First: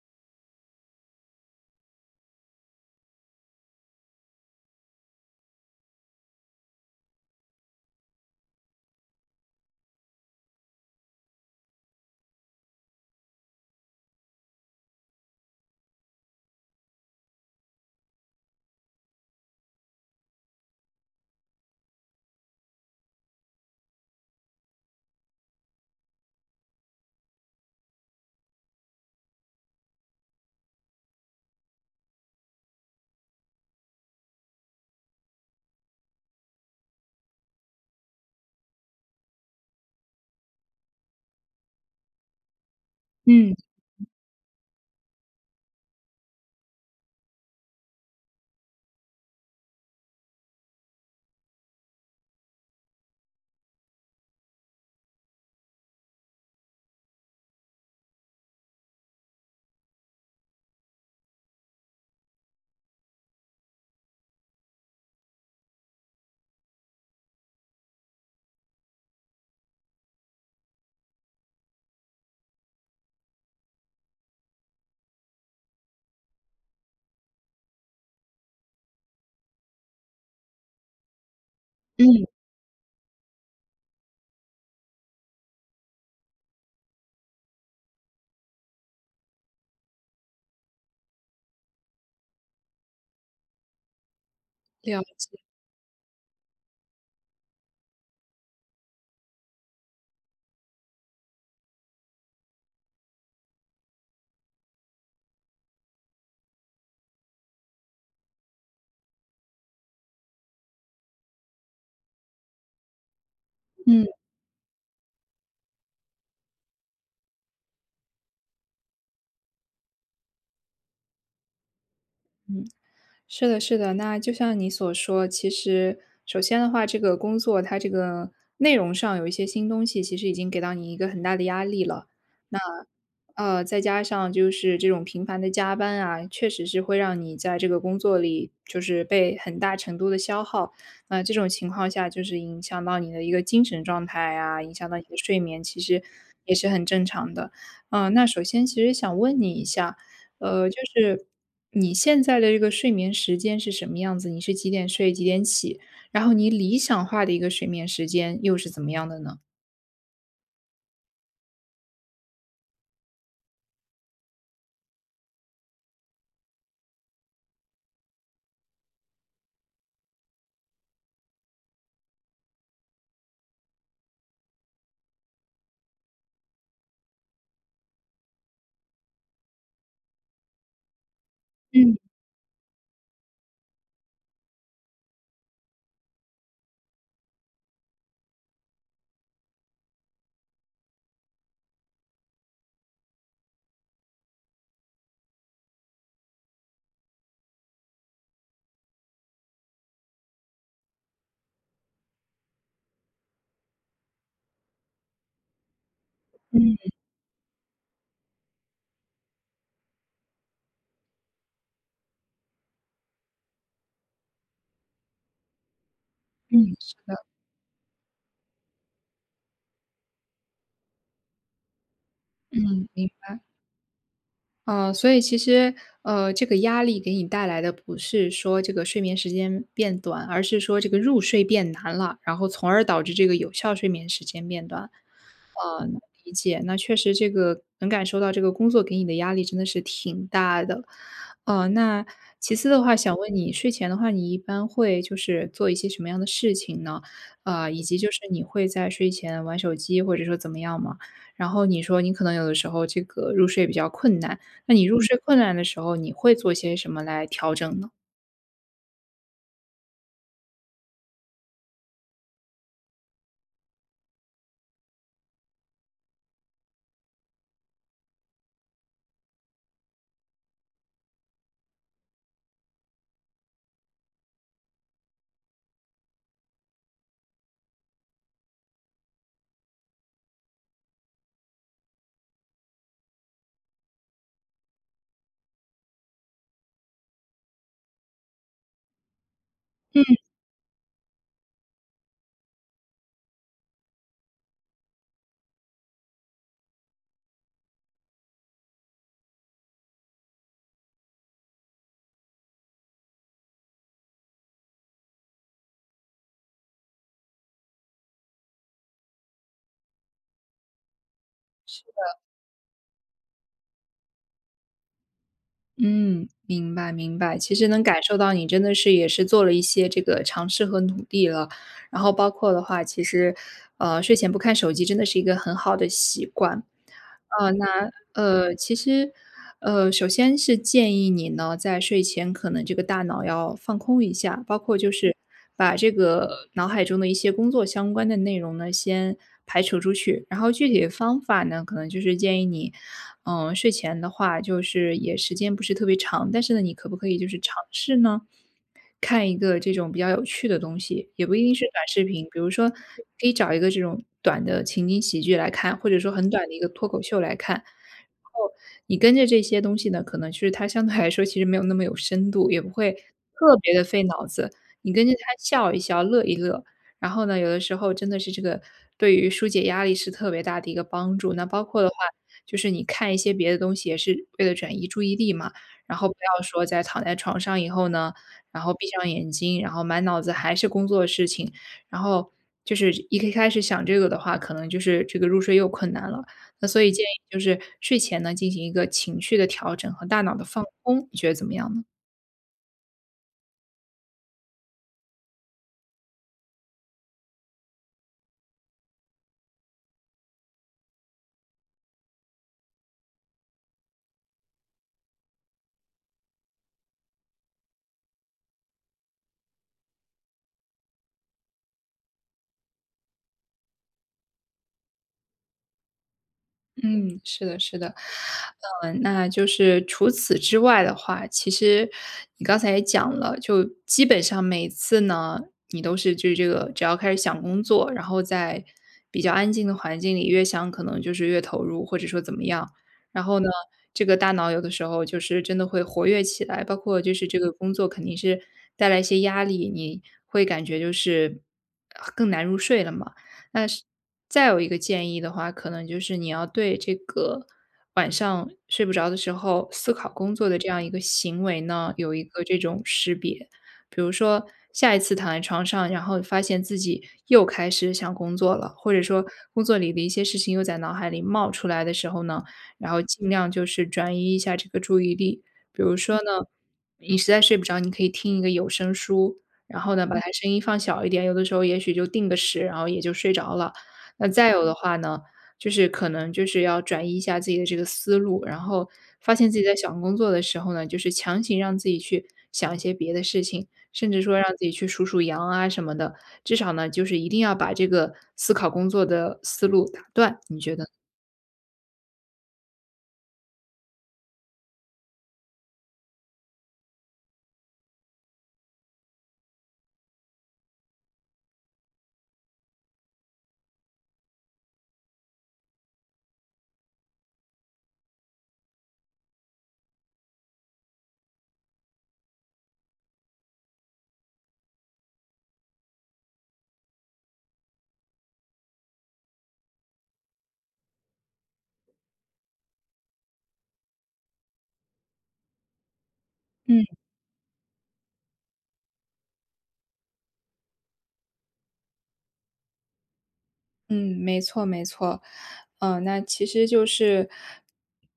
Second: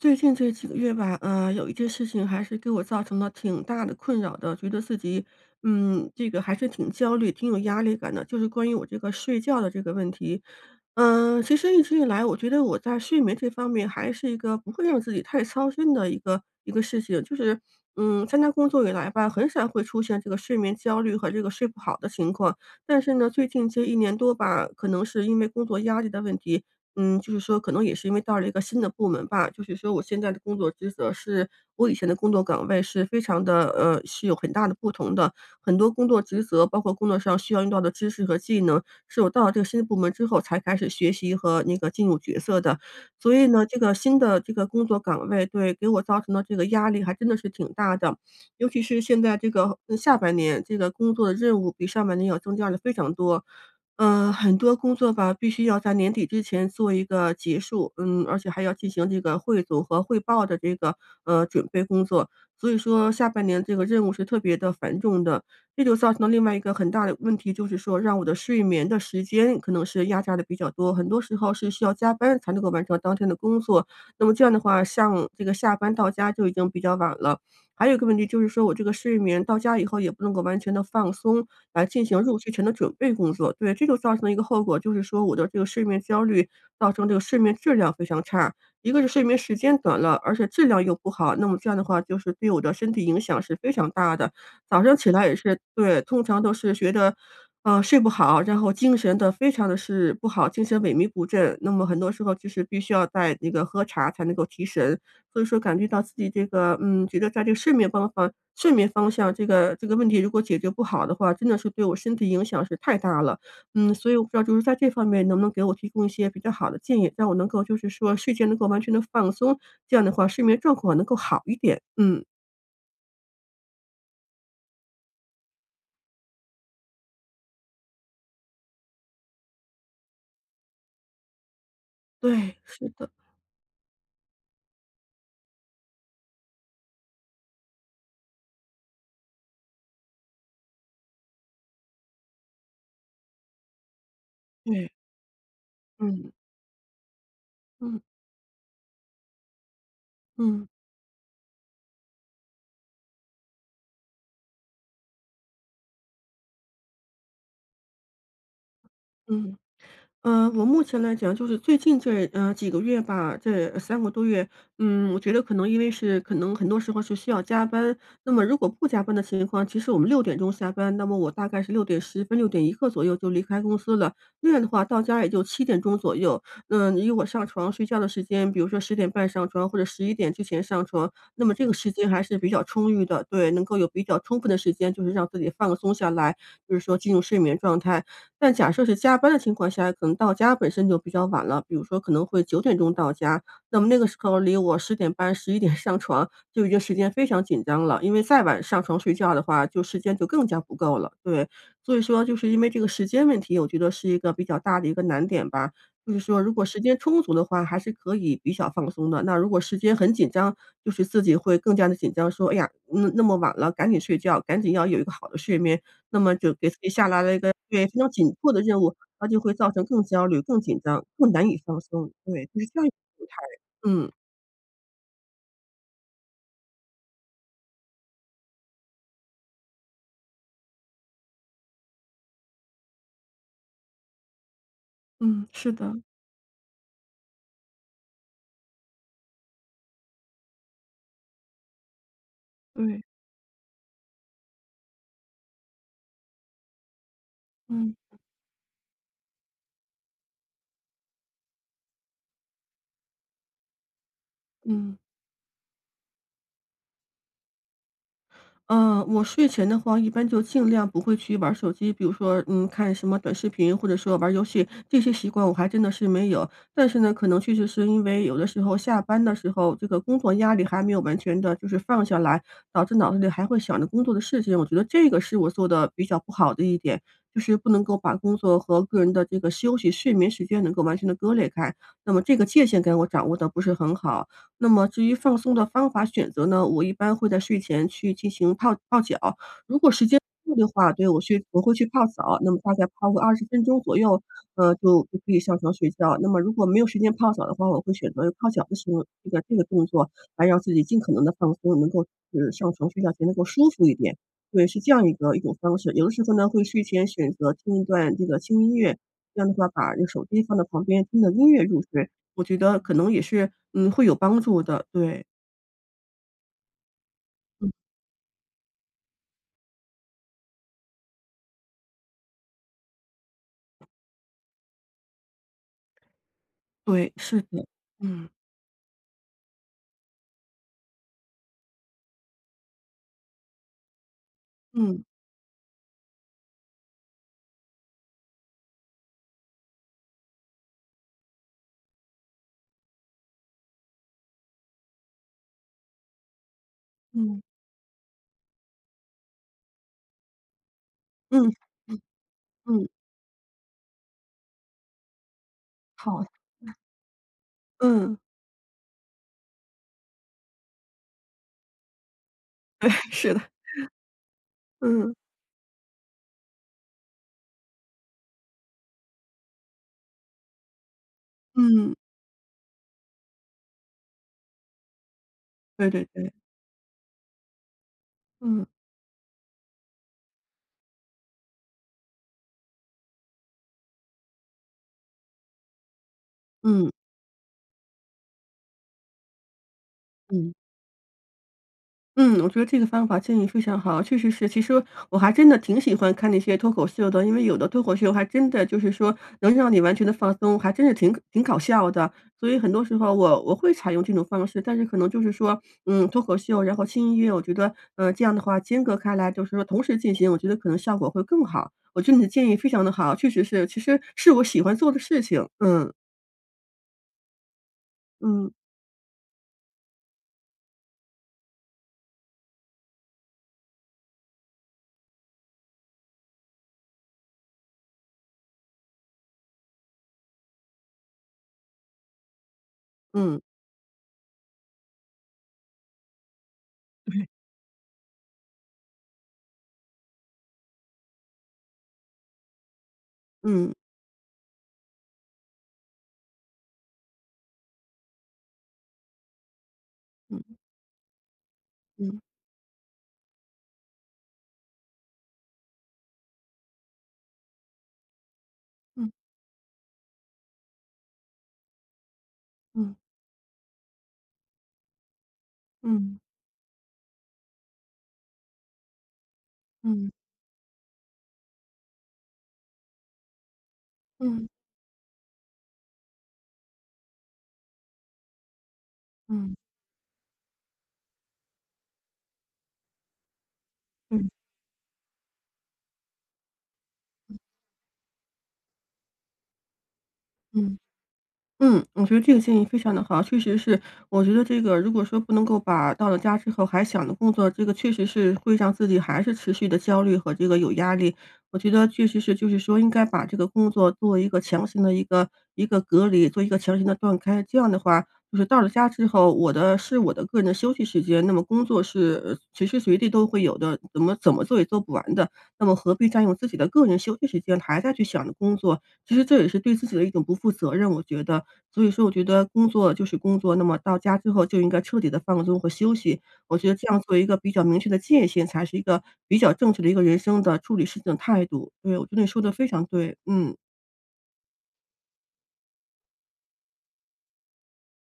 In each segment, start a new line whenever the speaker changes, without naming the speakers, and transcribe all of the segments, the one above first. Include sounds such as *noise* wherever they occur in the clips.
最近这几个月吧，有一件事情还是给我造成了挺大的困扰的，觉得自己，嗯，这个还是挺焦虑、挺有压力感的，就是关于我这个睡觉的这个问题。嗯，其实一直以来，我觉得我在睡眠这方面还是一个不会让自己太操心的一个事情，就是，嗯，参加工作以来吧，很少会出现这个睡眠焦虑和这个睡不好的情况。但是呢，最近这一年多吧，可能是因为工作压力的问题，嗯，就是说可能也是因为到了一个新的部门吧，就是说我现在的工作职责是我以前的工作岗位是非常的是有很大的不同的。很多工作职责，包括工作上需要用到的知识和技能，是我到了这个新的部门之后才开始学习和那个进入角色的。所以
嗯
呢，这个新的这个工作岗位，对，给我造成的这个压力还真的是挺大的。尤其是现在这个下半年，这个工作的任务比上半年要增加了非常多。嗯，很多工作吧，必须要在年底之前做一个结束，嗯，而且还要进行这个汇总和汇报的这个准备工作，所以说下半年这个任务是特别的繁重的，这就造成了另外一个很大的问题，就是说让我的睡眠的时间可能是压榨的比较多，很多时候是需要加班才能够完成当天的工作，那么这样的话，像这个下班到家就已经比较晚了。还有一个问题就是说，我这个睡眠到家以后也不能够完全的放松，来进行
嗯，
入睡前的准备工作。对，这就造成了一个后果，就是说我的这个睡眠焦虑，造成这个睡眠质量非常差。一个是睡眠时间短了，而且质量又不好，那么这样的话就是对我的身体影响是非常大的。早上
了
起来也
解，
是对，通常都是觉得，睡不好，然后精神的非常的是不好，精神萎靡不振。那么很多时候就是必须要在那个喝茶才能够提神，所以说感觉到自己这个，嗯，觉得在这个睡眠方向这个问题如果解决不好的话，真的是对我身体影响是太大了。嗯，
嗯
所以我不知道就是在这方面能不能给我提供一些比较好的建议，让我能够就是说睡前能够完全的放松，这样的话睡眠状况能够好一点。嗯，
嗯，是的，是的。那就像你所说，其实首先的话，这个工作它这个内容上有一些新东西，其实已经给到你一个很大的压力了。
对，
那
是的，
再加上就是这种频繁的加班啊，确实是会让你在这个工作里就是被很大程度的消耗。那这种情况下，就是影响到你的一个精神状态啊，影响
对，
到你的睡眠，其实
嗯，
也是很正常的。
嗯，
嗯、那首先其实想问你一下。
嗯，
就是你现在的这个睡眠时间是什么样子？你是几点睡，几点起？然后你理想化的一个睡眠时间又是怎么样的呢？
嗯。我目前来讲，就是最近这几个月吧，这3个多月，嗯，我觉得可能因为是可能很多时候是需要加班，那么如果不加班的情况，其实我们6点钟下班，那么我大概是6点10分、6点一刻左右就离开公司了。那样的话，到家也就7点钟左右。嗯，以我上床睡觉的时间，比如说十点半上床或者十一点之前上床，那么这个时
嗯
间还是比较充裕的，对，能够有比较充分的时间，就是让自己放松下来，就是说进入睡眠状态。但假设是加班的情况下，可能到家本身就比较晚了，比如说可能会9点钟到家，那么那个时候离我十点半、十一点上床就已经时间非常紧张了，因为再晚上床睡觉的话，就时间就更加不够了。对，所以说就是因为这个时间问题，我觉得是一个比较大的一个难点吧。就是说如果
嗯
时间充足的话，还是可以比较放松的。那如果时间很紧张，就是自己会更加的紧张，说：“哎呀，那么晚了，赶紧睡觉，赶紧要有一个好的睡眠。”那么就给
嗯，
自己
是
下
的，
达了一个对，非常紧迫的任务，那就会造成更焦虑、更紧张、更难以放松。对，就是这样
嗯，
一个
明
状态。
白。
嗯，
所以其实，这个压力给你带来的不是说这个睡眠时间变短，而是说这个入睡变难了，然后从而导致这个有效睡眠时间变短。
嗯，是的，
理解，那确实这个能感受到这个工作给你的压力真的是挺大的。那其次的话，
对，
想问你睡前的话，你一般会就是做一些什么样的事情呢？以
嗯，
及就是你会在睡前玩手机或者说怎么样吗？然后你说你可能有的时候这个入睡比较困难，那你
嗯。
入睡困难的时候，你会做些什么来调整呢？
我睡前的话，一般就尽量不会去玩手机，比如说，嗯，看什么短视频，或者说玩游戏，这些习惯我还真的是没有。但是呢，可能确实是因为有的时候下班的时候，这个工作压力还没有完全的，就是放下来，导致脑子里还会想着工作的事情。我觉得这个是我做的比较不好的一点，就是不能够把工作和个人的这个休息、睡眠时间能够完全的割裂开。那么这个界限感我掌握的不是很好。那么至于放松的方法选择呢，我一般会在睡前去进行泡泡脚，如果时间够的话，对，我会去泡澡，那么大概泡个20分钟左右，就可以上床睡觉。那么如果没有时间泡澡的话，我会选择泡脚的时候，这个动作来让自己尽可能的放松，能够就是上床睡觉前能够舒服一点。对，是这样一种方式。有的时候呢，会睡前选择听一段这个轻音乐，这样的话把这个手机放到旁边，听着音乐入睡。我觉得可能也是，嗯，会有帮助的，对，
嗯，明白明白。其实
嗯，
能感受到你真的是也是做了一些这个尝试和努力了，然后包括的话，其实，睡前不看手机真的是一个很好的习惯。
对，是的，嗯，
其实，首先是建议你呢，在睡前可能这个大脑要放空一下，包括就
嗯，
是把这个脑海中的一些工作相关的内容呢，先排除出去。然后具体的方法呢，可能就是建议你，嗯、睡前的话，就是也时间不是特别长，但是呢，你可不可以就是
嗯，
尝试呢？看一个这种比较有趣的东西，也不一
嗯，
定是短视频，比如说可
嗯，
以找一个这种短的情景喜剧来看，或者说
好，
很短的一个脱口秀来看。然
嗯，
后你跟着这些东西呢，可能就是它相对来说其实没有那么有深度，也不会
*laughs* 是的，
特别的费脑子。你跟着
嗯，
它笑一笑、乐一乐，然后呢，有的时候真的是这个对于疏解压力是特别大的一个帮助。那包括的话，
嗯，
就是你看一些别的东西也是为了转移注意力嘛，
对
然
对
后不
对，
要说在躺在床上以后呢，然
嗯，
后闭上眼睛，然后满脑子还是工作的事情，然后就是开始想这个的话，可能就是这个入睡又困难了。那所
嗯，
以建议就是睡前呢进行一个情绪的调整和大脑的
嗯。
放空，你觉得怎么样呢？
嗯，我觉得这个方法建议非常好，确实是。其实我还真的挺喜欢看那些脱口秀的，因为有的脱口秀还真的就是说能让你完全的放松，还真是挺搞笑的。所以很多时候我会采用这种方式，但是可能就是说，嗯，脱口秀，然后轻音乐，我觉得，这样的话间隔开来，就是说同时进行，我觉得可能效果会更好。我觉得你的建议非常的好，确实是，其实是我喜欢做的事情。嗯
嗯，是的，是的，
嗯
嗯，那就是除此之外的话，其实你刚才也讲了，就基本上每次呢，你都是就是这个，只要开始想工作，然后在比较安静的环境里，越想可能就是越投入，或者说怎么样，然后
嗯
呢，这个大脑有的时候就是真的会活跃起来，包括就是这个工作肯定是带来一些压力，你会感觉就是更难入睡了嘛。那
嗯
是再有一个建议的话，可能就是你要对这个晚上睡不着的时候思考工作
嗯
的这样一个行为呢，有
嗯
一个这种识别。比如说，下一次躺在床上，然后发现自己又开始想工作了，或者
嗯
说工作里的一些事情又在脑海里冒出来的时候呢，然
嗯
后尽量就是转移一下这个注意力。比如说
嗯
呢，你实在睡不着，你可以听一个有声书，然后呢，
嗯
把它声音放小一点，有的时候也许就定个时，然后也就睡着了。那
嗯
再有的话呢，就是可能就是要转移一下自己的这个思路，然后发现
嗯。
自己在想工作的时候呢，就是强行让自己去想一些别的事情，甚至
嗯
说让自己去数数羊啊什么的，至少呢，就是一定要把这个思考工作的思路打断，你觉
嗯
得
嗯，我觉得这个建议非常的好，确实是，我觉得这个如果说不能够把到了家之后还想着工作，这个确实是会让自己还是持续的焦虑和这个有压力。我觉得确实是，就是说应该把这个工作做一个强行的一个隔离，做一个强行的断开。这样的话，就是到了家之后，是我的个人的休息时间，那么工作是随时随地都会有的，怎么做也做不完的。那么何必占用自己的个人休息时间，还在去想着工作？其实这也是对自己的一种不负责任，我觉得。所以说我觉得工作就是工作，那么到家之后就应该彻底的放松和休息。我觉得
嗯。
这样做一个比较明确的界限，才是一个比较正确的一个人生的处理事情的态度。对，我觉得你说的非常对，嗯，
嗯，没错没错，嗯，那其实就是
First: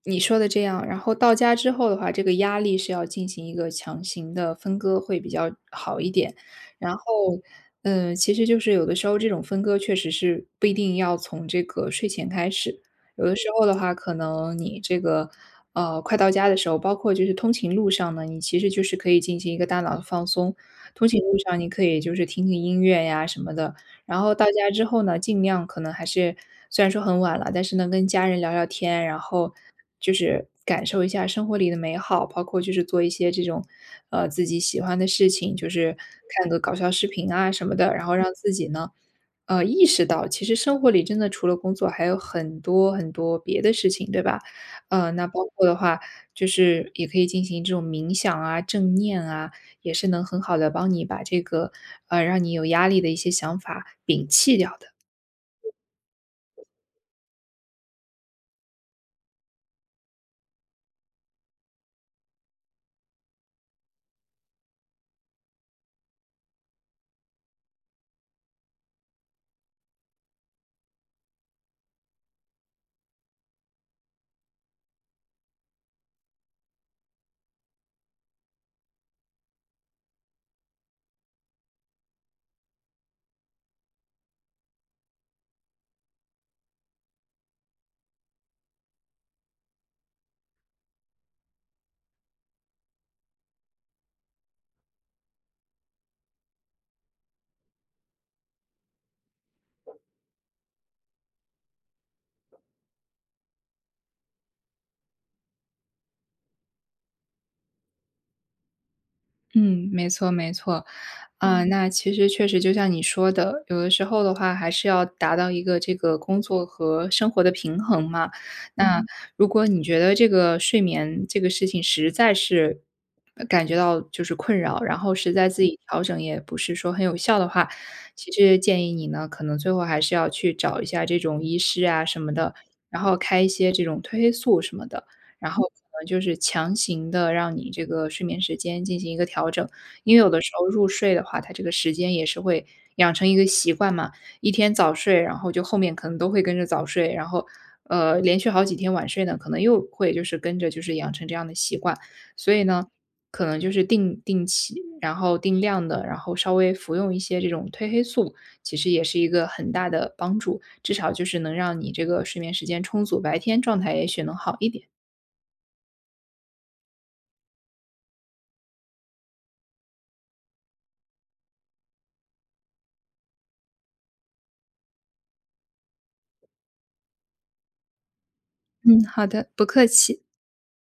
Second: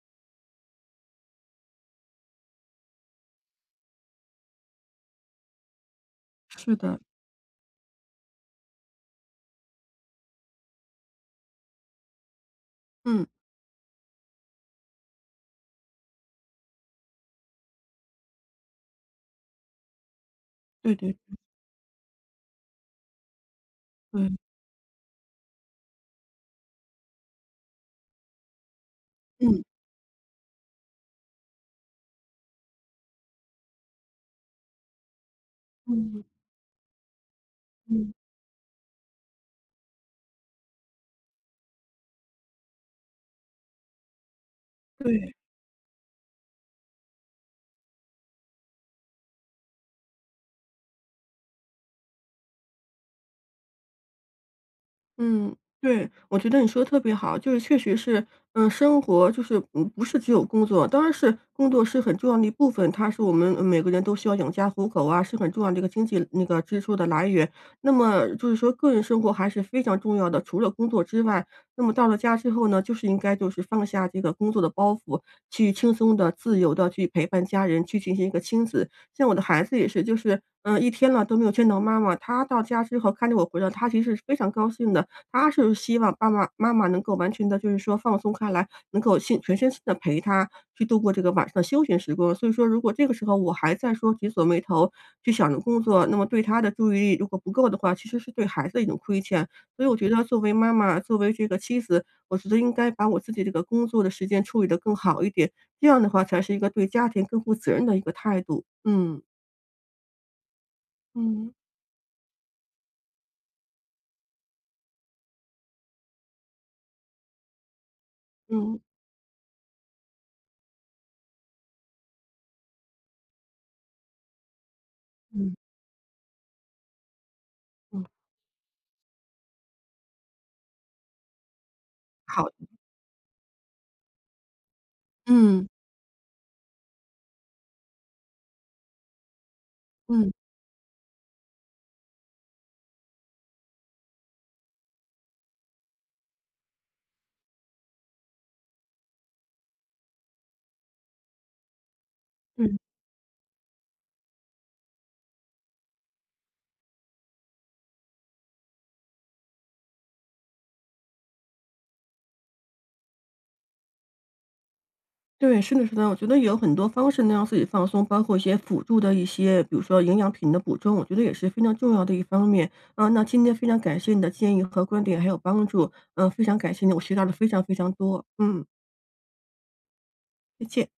你说的这样。然后到家之后的话，这个压力是要进行一个强行的分割，会比较好一点。
是
然
的，
后，嗯，其实就是有的时候这种分割确实是不一定要从这个睡前开始，有
嗯，
的时候的话，可能你这个快到家的时候，包括就是通勤路上呢，你其实就是可以进行一个大脑的放松。
对
通
对
勤路
对，
上你可以就是听听音乐呀什么的，然后
嗯，
到家之后呢，尽量可能还是虽然说很晚了，但是能跟家人聊聊天，然后就是感受一下生活里的美好，包括就是做一些这种自己喜欢的事情，就是
嗯，
看个搞笑视频啊什么的，然
嗯，
后让自己呢。意识到其实生活里真的除了工作还有很多很多别的事情，对吧？那
对。
包括的话，就是也可以进行这种冥想啊、正念啊，也是能很好的帮你把这个，让你有压力的一些想法摒弃掉的。
嗯，对，我觉得你说的特别好，就是确实是，嗯，生活就是嗯，不是只有工作，当然是工作是很重要的一部分，它是我们每个人都需要养家糊口啊，是很重要的一个经济那个支出的来源。那么就是说个人生活还是非常重要的，除了工作之外，那么到了家之后呢，就是应该就是放下这个工作的包袱，去轻松的、自由的去陪伴家人，去进行一个亲子。像我的孩子也是，就是嗯，一天了都没有见到妈妈，他到家之后看着我回来，他其实是非常高兴的。他是希望爸爸妈妈能够完全的，就是说放松开来，能够全身心的陪他去度过这个晚上的休闲时光。所以说如果这个时候我还在说紧锁眉头，去想着工作，那么对他的注意力如果不够的话，其实是对孩子的一种亏欠。所以我觉得作为妈妈，作为这个妻子，我觉得应该把我自己这个工作的时间处理得更好一点，这样的话才是一个对家庭更负责任的一个态度。嗯，
嗯，没错没错。
嗯，
啊，嗯那其实确实就像你说的，有的时候的话还是要达到一个这个工作和生活的平衡嘛。
嗯，
那嗯如果你觉得这个睡眠这个事情实在是感觉到就是困扰，然后实在
嗯。
自己调整也不是说很有效的话，
嗯，
其实建议你呢，可能最后还是要去找一下这种医师啊什么
好，
的，然后开一些这种褪黑素什么的。然后
嗯，
可能就是强行的让你这个睡眠时间进行一个调整。因为有
嗯，
的时候入睡的话，它这个时间也是会养成一个习惯嘛，一天早睡，然后就后面可能都会跟着早睡，然后，连续好几天晚睡呢，可能又会就是跟着就是养成这样的习惯。所以
嗯。
呢，可能就是定期，然后定量的，然后稍微服用一些这种褪黑素，其实也是一个很大的帮助，至少就是能让你这个睡眠时间充足，白天状态也许能好一点。
对，是的，是的，我觉得有很多方式能让自己放松，包括一些辅助的一些，比如说营养品的补充，我觉得也是非常重要的一方面。嗯，那今天非常感谢你的建议和观点，还有帮助。嗯，非常感谢你，我学到了非常非常多。嗯，
嗯，好的，不客气。
再见。